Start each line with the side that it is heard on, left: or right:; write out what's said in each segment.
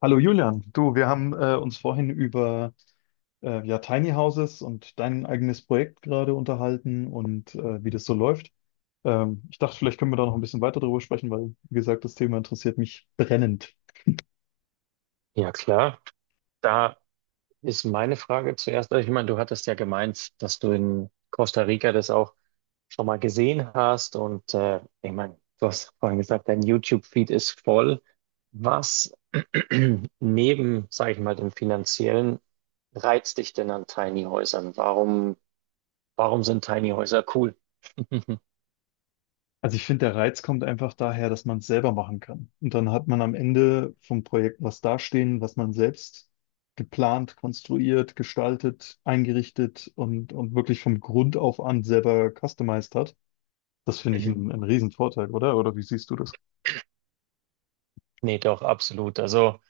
left: Hallo Julian, du, wir haben uns vorhin über ja, Tiny Houses und dein eigenes Projekt gerade unterhalten und wie das so läuft. Ich dachte, vielleicht können wir da noch ein bisschen weiter drüber sprechen, weil, wie gesagt, das Thema interessiert mich brennend.
right: Ja, klar. Da ist meine Frage zuerst. Also, ich meine, du hattest ja gemeint, dass du in Costa Rica das auch schon mal gesehen hast. Und ich meine, du hast vorhin gesagt, dein YouTube-Feed ist voll. Was neben, sage ich mal, dem finanziellen reizt dich denn an Tiny Häusern? Warum sind Tiny Häuser cool?
left: Also ich finde, der Reiz kommt einfach daher, dass man es selber machen kann. Und dann hat man am Ende vom Projekt was dastehen, was man selbst geplant, konstruiert, gestaltet, eingerichtet und wirklich vom Grund auf an selber customized hat. Das finde ich einen,
right: Mhm.
left: einen riesen Vorteil, oder? Oder wie siehst du das?
right: Nee, doch, absolut. Also.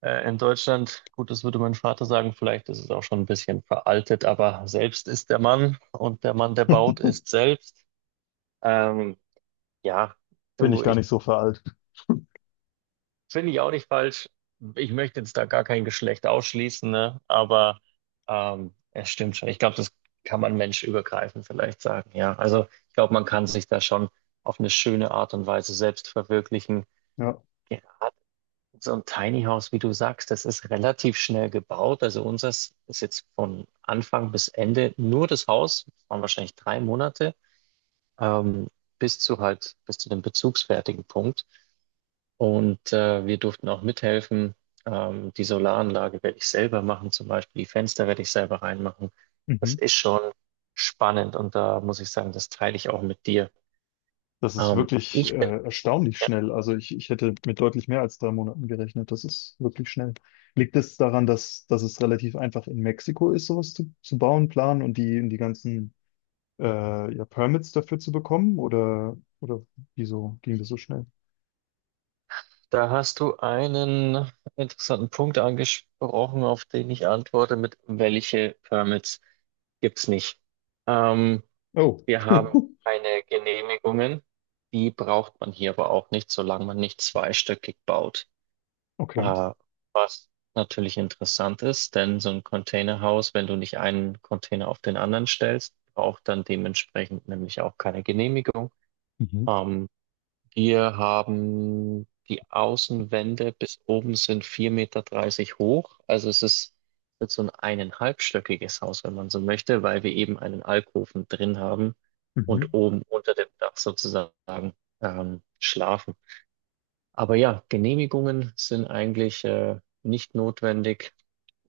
right: In Deutschland, gut, das würde mein Vater sagen, vielleicht ist es auch schon ein bisschen veraltet, aber selbst ist der Mann, und der Mann, der baut, ist selbst. Ähm, ja,
left: Bin
right: du,
left: ich gar
right: ich
left: nicht so veraltet.
right: finde ich auch nicht falsch. Ich möchte jetzt da gar kein Geschlecht ausschließen, ne? Aber es stimmt schon. Ich glaube, das kann man menschübergreifend vielleicht sagen, ja. Also ich glaube, man kann sich da schon auf eine schöne Art und Weise selbst verwirklichen.
left: Ja.
right: Ja, so ein Tiny House, wie du sagst, das ist relativ schnell gebaut. Also unseres ist jetzt von Anfang bis Ende, nur das Haus, das waren wahrscheinlich 3 Monate, ähm, bis zu dem bezugsfertigen Punkt. Und wir durften auch mithelfen. Die Solaranlage werde ich selber machen, zum Beispiel die Fenster werde ich selber reinmachen. Das
left: Mhm.
right: ist schon spannend, und da muss ich sagen, das teile ich auch mit dir.
left: Das ist
right: Ähm,
left: wirklich
right: ich bin ja,
left: erstaunlich schnell. Also ich hätte mit deutlich mehr als 3 Monaten gerechnet. Das ist wirklich schnell. Liegt es daran, dass es relativ einfach in Mexiko ist, sowas zu bauen, planen und die ganzen ja, Permits dafür zu bekommen? Oder wieso ging das so schnell?
right: Da hast du einen interessanten Punkt angesprochen, auf den ich antworte mit: Welche Permits gibt es nicht? Ähm,
left: Oh,
right: Wir haben keine Genehmigungen, die braucht man hier aber auch nicht, solange man nicht zweistöckig baut.
left: okay.
right: Äh, Was natürlich interessant ist, denn so ein Containerhaus, wenn du nicht einen Container auf den anderen stellst, braucht dann dementsprechend nämlich auch keine Genehmigung.
left: Mhm.
right: Ähm, Wir haben die Außenwände bis oben, sind 4,30 Meter hoch. Also es ist wird so ein eineinhalbstöckiges Haus, wenn man so möchte, weil wir eben einen Alkoven drin haben und
left: Mhm.
right: oben unter dem Dach sozusagen schlafen. Aber ja, Genehmigungen sind eigentlich nicht notwendig,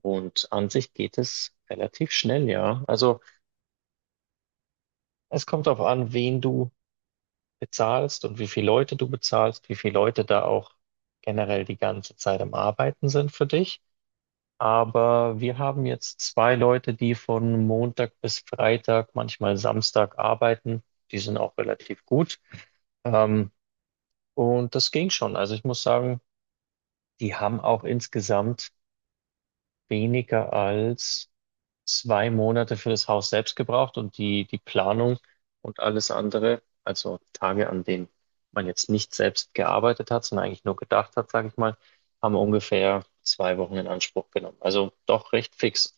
right: und an sich geht es relativ schnell, ja. Also es kommt darauf an, wen du bezahlst und wie viele Leute du bezahlst, wie viele Leute da auch generell die ganze Zeit am Arbeiten sind für dich. Aber wir haben jetzt zwei Leute, die von Montag bis Freitag, manchmal Samstag, arbeiten. Die sind auch relativ gut. Ähm, und das ging schon. Also ich muss sagen, die haben auch insgesamt weniger als 2 Monate für das Haus selbst gebraucht, und die Planung und alles andere, also Tage, an denen man jetzt nicht selbst gearbeitet hat, sondern eigentlich nur gedacht hat, sage ich mal, haben ungefähr 2 Wochen in Anspruch genommen. Also doch recht fix.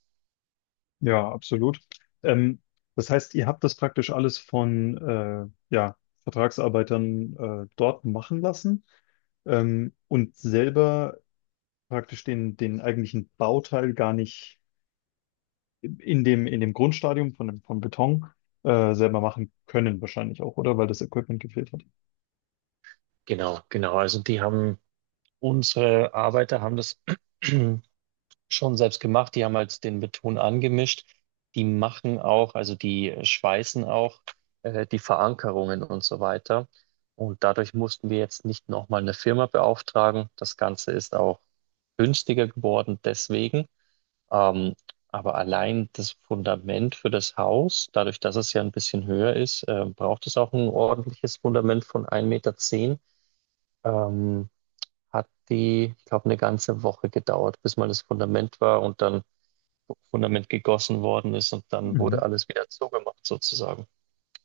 left: Ja, absolut. Ähm, Das heißt, ihr habt das praktisch alles von ja, Vertragsarbeitern dort machen lassen, und selber praktisch den eigentlichen Bauteil gar nicht in dem Grundstadium vom Beton selber machen können, wahrscheinlich auch, oder? Weil das Equipment gefehlt hat.
right: Genau, genau. Also unsere Arbeiter haben das schon selbst gemacht. Die haben halt den Beton angemischt. Die machen auch, also die schweißen auch die Verankerungen und so weiter. Und dadurch mussten wir jetzt nicht nochmal eine Firma beauftragen. Das Ganze ist auch günstiger geworden deswegen. Ähm, aber allein das Fundament für das Haus, dadurch, dass es ja ein bisschen höher ist, braucht es auch ein ordentliches Fundament von 1,10 Meter. Ähm, hat die, ich glaube, eine ganze Woche gedauert, bis mal das Fundament war und dann Fundament gegossen worden ist, und dann
left: Mhm.
right: wurde alles wieder zugemacht sozusagen.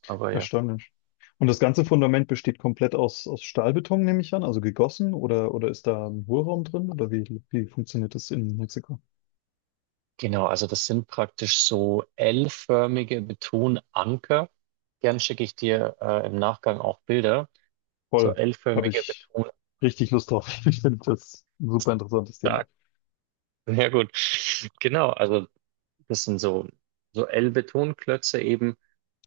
right: Aber ja.
left: Erstaunlich. Und das ganze Fundament besteht komplett aus Stahlbeton, nehme ich an, also gegossen, oder ist da ein Hohlraum drin? Oder wie funktioniert das in Mexiko?
right: Genau, also das sind praktisch so L-förmige Betonanker. Gern schicke ich dir im Nachgang auch Bilder. So
left: Voll. Habe
right: L-förmige
left: ich
right: Betonanker.
left: richtig Lust drauf. Ich finde das ein super interessantes Thema.
right: Ja, gut. Genau, also das sind so L-Betonklötze eben,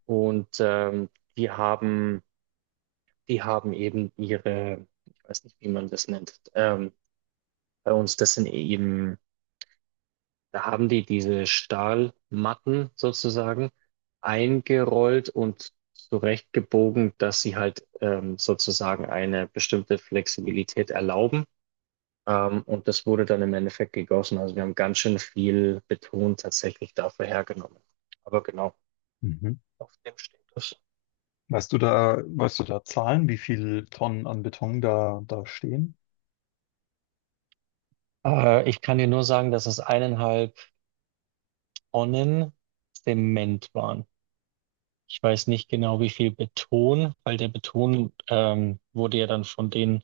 right: und die haben, die haben eben ihre, ich weiß nicht, wie man das nennt, bei uns, das sind eben da haben die diese Stahlmatten sozusagen eingerollt und zurechtgebogen, dass sie halt sozusagen eine bestimmte Flexibilität erlauben. Und das wurde dann im Endeffekt gegossen. Also wir haben ganz schön viel Beton tatsächlich dafür hergenommen. Aber genau,
left: Mhm.
right: auf dem steht das.
left: Weißt du da Zahlen, wie viel Tonnen an Beton da stehen?
right: Ich kann dir nur sagen, dass es 1,5 Tonnen Zement waren. Ich weiß nicht genau, wie viel Beton, weil der Beton wurde ja dann von den,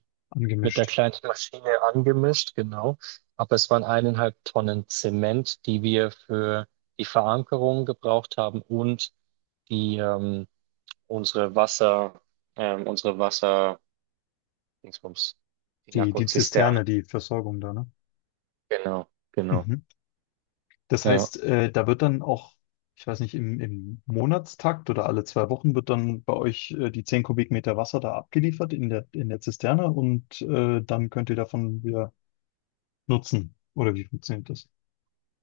right: mit der
left: Angemischt.
right: kleinen Maschine angemischt, genau. Aber es waren 1,5 Tonnen Zement, die wir für die Verankerung gebraucht haben, und die ähm, unsere Wasser, unsere Wasser, Dingsbums, die
left: Die
right: Narkozisterne.
left: Zisterne, die Versorgung da, ne?
right: Genau, genau.
left: Mhm. Das
right: Ja.
left: heißt, da wird dann auch, ich weiß nicht, im Monatstakt oder alle 2 Wochen wird dann bei euch die 10 Kubikmeter Wasser da abgeliefert in der Zisterne und dann könnt ihr davon wieder nutzen. Oder wie funktioniert das?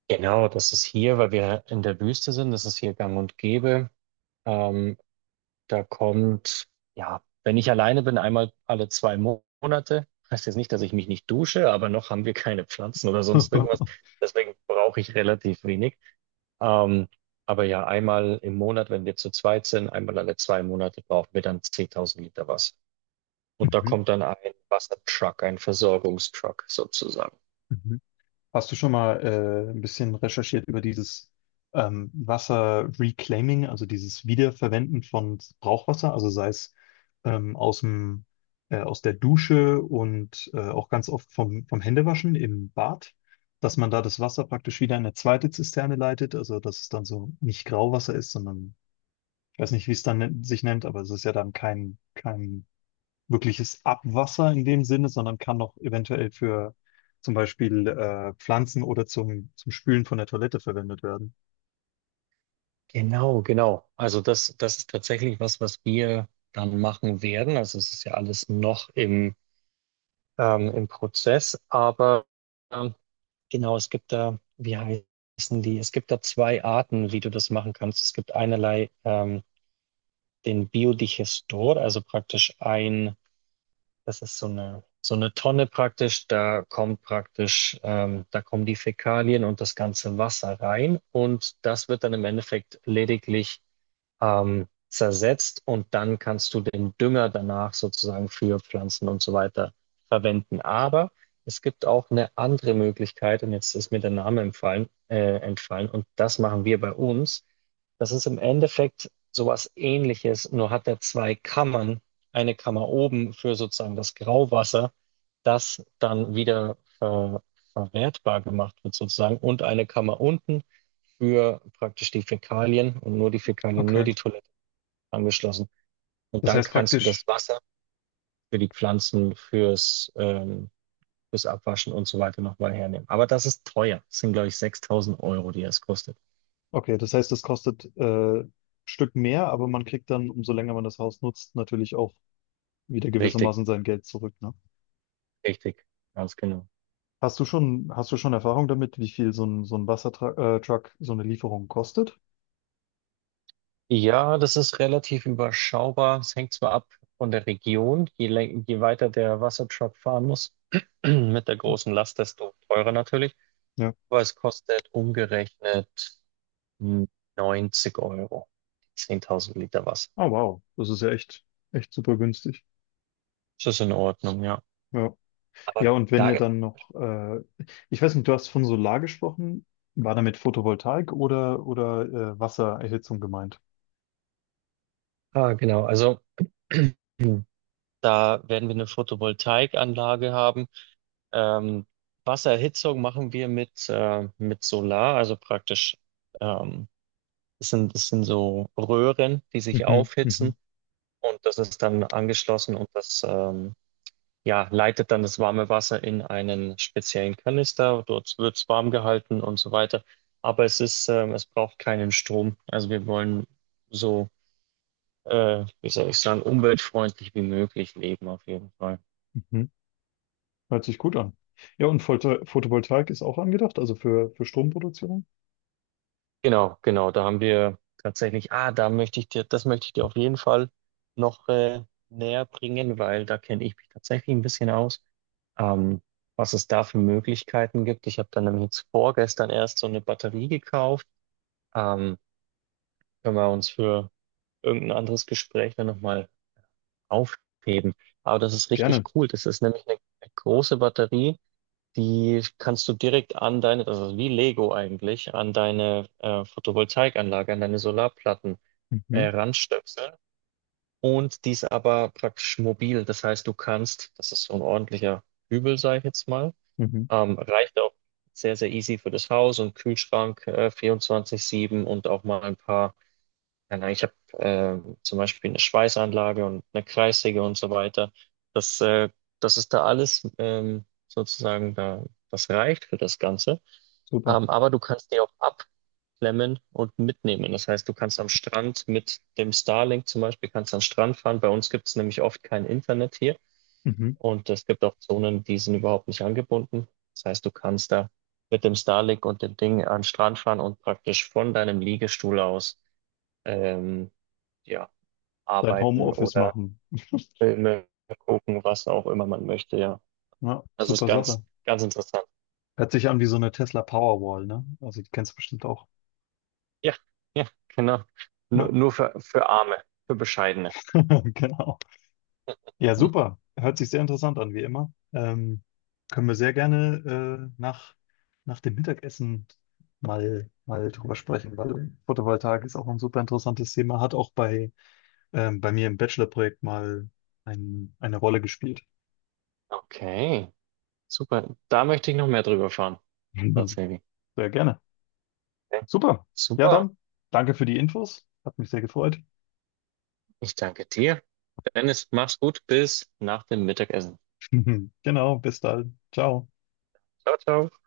right: Genau, das ist hier, weil wir in der Wüste sind, das ist hier gang und gäbe. Ähm, Da kommt, ja, wenn ich alleine bin, einmal alle zwei Monate. Heißt jetzt nicht, dass ich mich nicht dusche, aber noch haben wir keine Pflanzen oder sonst irgendwas. Deswegen brauche ich relativ wenig. Ähm, aber ja, einmal im Monat, wenn wir zu zweit sind, einmal alle 2 Monate, brauchen wir dann 10.000 Liter Wasser. Und da
left: Mhm.
right: kommt dann ein Wassertruck, ein Versorgungstruck sozusagen.
left: Mhm. Hast du schon mal ein bisschen recherchiert über dieses Wasser-Reclaiming, also dieses Wiederverwenden von Brauchwasser, also sei es ähm, aus dem, aus der Dusche und auch ganz oft vom Händewaschen im Bad, dass man da das Wasser praktisch wieder in eine zweite Zisterne leitet, also dass es dann so nicht Grauwasser ist, sondern ich weiß nicht, wie es dann sich nennt, aber es ist ja dann kein wirkliches Abwasser in dem Sinne, sondern kann noch eventuell für zum Beispiel Pflanzen oder zum Spülen von der Toilette verwendet werden.
right: Genau, genau. Also das ist tatsächlich was, was wir dann machen werden. Also es ist ja alles noch im Prozess. Aber ähm, genau, es gibt da, wie heißen die? Es gibt da zwei Arten, wie du das machen kannst. Es gibt einerlei den Biodigestor, also praktisch das ist so eine, Tonne praktisch, da kommen die Fäkalien und das ganze Wasser rein, und das wird dann im Endeffekt lediglich zersetzt, und dann kannst du den Dünger danach sozusagen für Pflanzen und so weiter verwenden. Aber es gibt auch eine andere Möglichkeit, und jetzt ist mir der Name entfallen, und das machen wir bei uns. Das ist im Endeffekt sowas Ähnliches, nur hat er zwei Kammern. Eine Kammer oben für sozusagen das Grauwasser, das dann wieder verwertbar gemacht wird sozusagen, und eine Kammer unten für praktisch die Fäkalien, und nur die Fäkalien, nur
left: Okay.
right: die Toilette angeschlossen. Und
left: Das
right: dann
left: heißt
right: kannst du das
left: praktisch,
right: Wasser für die Pflanzen, fürs Abwaschen und so weiter nochmal hernehmen. Aber das ist teuer. Das sind, glaube ich, 6.000 Euro, die das kostet.
left: okay, das heißt, das kostet ein Stück mehr, aber man kriegt dann, umso länger man das Haus nutzt, natürlich auch wieder
right: Richtig,
left: gewissermaßen sein Geld zurück, ne?
right: richtig, ganz genau.
left: Hast du schon Erfahrung damit, wie viel so ein Wassertruck, Truck, so eine Lieferung kostet?
right: Ja, das ist relativ überschaubar. Es hängt zwar ab von der Region. Je weiter der Wassertruck fahren muss, mit der großen Last, desto teurer natürlich.
left: Ja.
right: Aber es kostet umgerechnet Hm, 90 Euro. 10.000 Liter Wasser.
left: Oh, wow. Das ist ja echt, echt super günstig.
right: Das ist in Ordnung, ja.
left: Ja.
right: Aber
left: Ja, und wenn
right: da,
left: ihr dann noch, ich weiß nicht, du hast von Solar gesprochen, war damit Photovoltaik oder Wassererhitzung gemeint?
right: genau, also da werden wir eine Photovoltaikanlage haben. Ähm, Wassererhitzung machen wir mit Solar, also praktisch, ähm, das sind so Röhren, die sich
left: Mhm,
right: aufhitzen,
left: mhm,
right: und das ist dann angeschlossen, und das, ja, leitet dann das warme Wasser in einen speziellen Kanister, dort wird es warm gehalten und so weiter. Aber es braucht keinen Strom. Also wir wollen so, wie soll ich sagen, umweltfreundlich wie möglich leben auf jeden Fall.
left: mhm. Hört sich gut an. Ja, und Photovoltaik ist auch angedacht, also für Stromproduktion?
right: Genau, genau, da haben wir tatsächlich, da möchte ich dir, das möchte ich dir auf jeden Fall noch näher bringen, weil da kenne ich mich tatsächlich ein bisschen aus. Ähm, Was es da für Möglichkeiten gibt. Ich habe dann nämlich jetzt vorgestern erst so eine Batterie gekauft. Ähm, Können wir uns für irgendein anderes Gespräch dann nochmal aufheben. Aber das ist richtig
left: Gerne.
right: cool. Das ist nämlich eine große Batterie, die kannst du direkt an deine, also wie Lego eigentlich, an deine Photovoltaikanlage, an deine Solarplatten
left: Mhm,
right: ranstöpseln. Und die ist aber praktisch mobil. Das heißt, du kannst, das ist so ein ordentlicher Übel, sage ich jetzt mal,
left: mhm,
right: reicht auch sehr, sehr easy für das Haus und Kühlschrank 24/7, und auch mal ein paar, keine Ahnung, ich habe zum Beispiel eine Schweißanlage und eine Kreissäge und so weiter. Das, äh, das ist da alles sozusagen da, das reicht für das Ganze.
left: super.
right: Aber du kannst die auch abklemmen und mitnehmen. Das heißt, du kannst am Strand mit dem Starlink, zum Beispiel, kannst am Strand fahren. Bei uns gibt es nämlich oft kein Internet hier,
left: Mhm.
right: und es gibt auch Zonen, die sind überhaupt nicht angebunden. Das heißt, du kannst da mit dem Starlink und dem Ding an den Strand fahren und praktisch von deinem Liegestuhl aus ähm, ja,
left: Dein
right: arbeiten
left: Homeoffice
right: oder
left: machen.
right: Filme gucken, was auch immer man möchte, ja.
left: Ja,
right: Das ist
left: super Sache.
right: ganz, ganz interessant.
left: Hört sich an wie so eine Tesla Powerwall, ne? Also die kennst du bestimmt auch.
right: Ja, ja, genau. Nur,
left: Ja,
right: nur für Arme, für Bescheidene.
left: genau. Ja, super. Hört sich sehr interessant an, wie immer. Können wir sehr gerne nach dem Mittagessen mal drüber sprechen, weil Photovoltaik ist auch ein super interessantes Thema, hat auch bei mir im Bachelorprojekt mal eine Rolle gespielt.
right: Okay, super. Da möchte ich noch mehr drüber fahren,
left: Mhm.
right: tatsächlich.
left: Sehr gerne.
right: Okay.
left: Super. Ja,
right: Super.
left: dann danke für die Infos. Hat mich sehr gefreut.
right: Ich danke dir. Dennis, mach's gut. Bis nach dem Mittagessen.
left: Genau, bis dann. Ciao.
right: Ciao, ciao.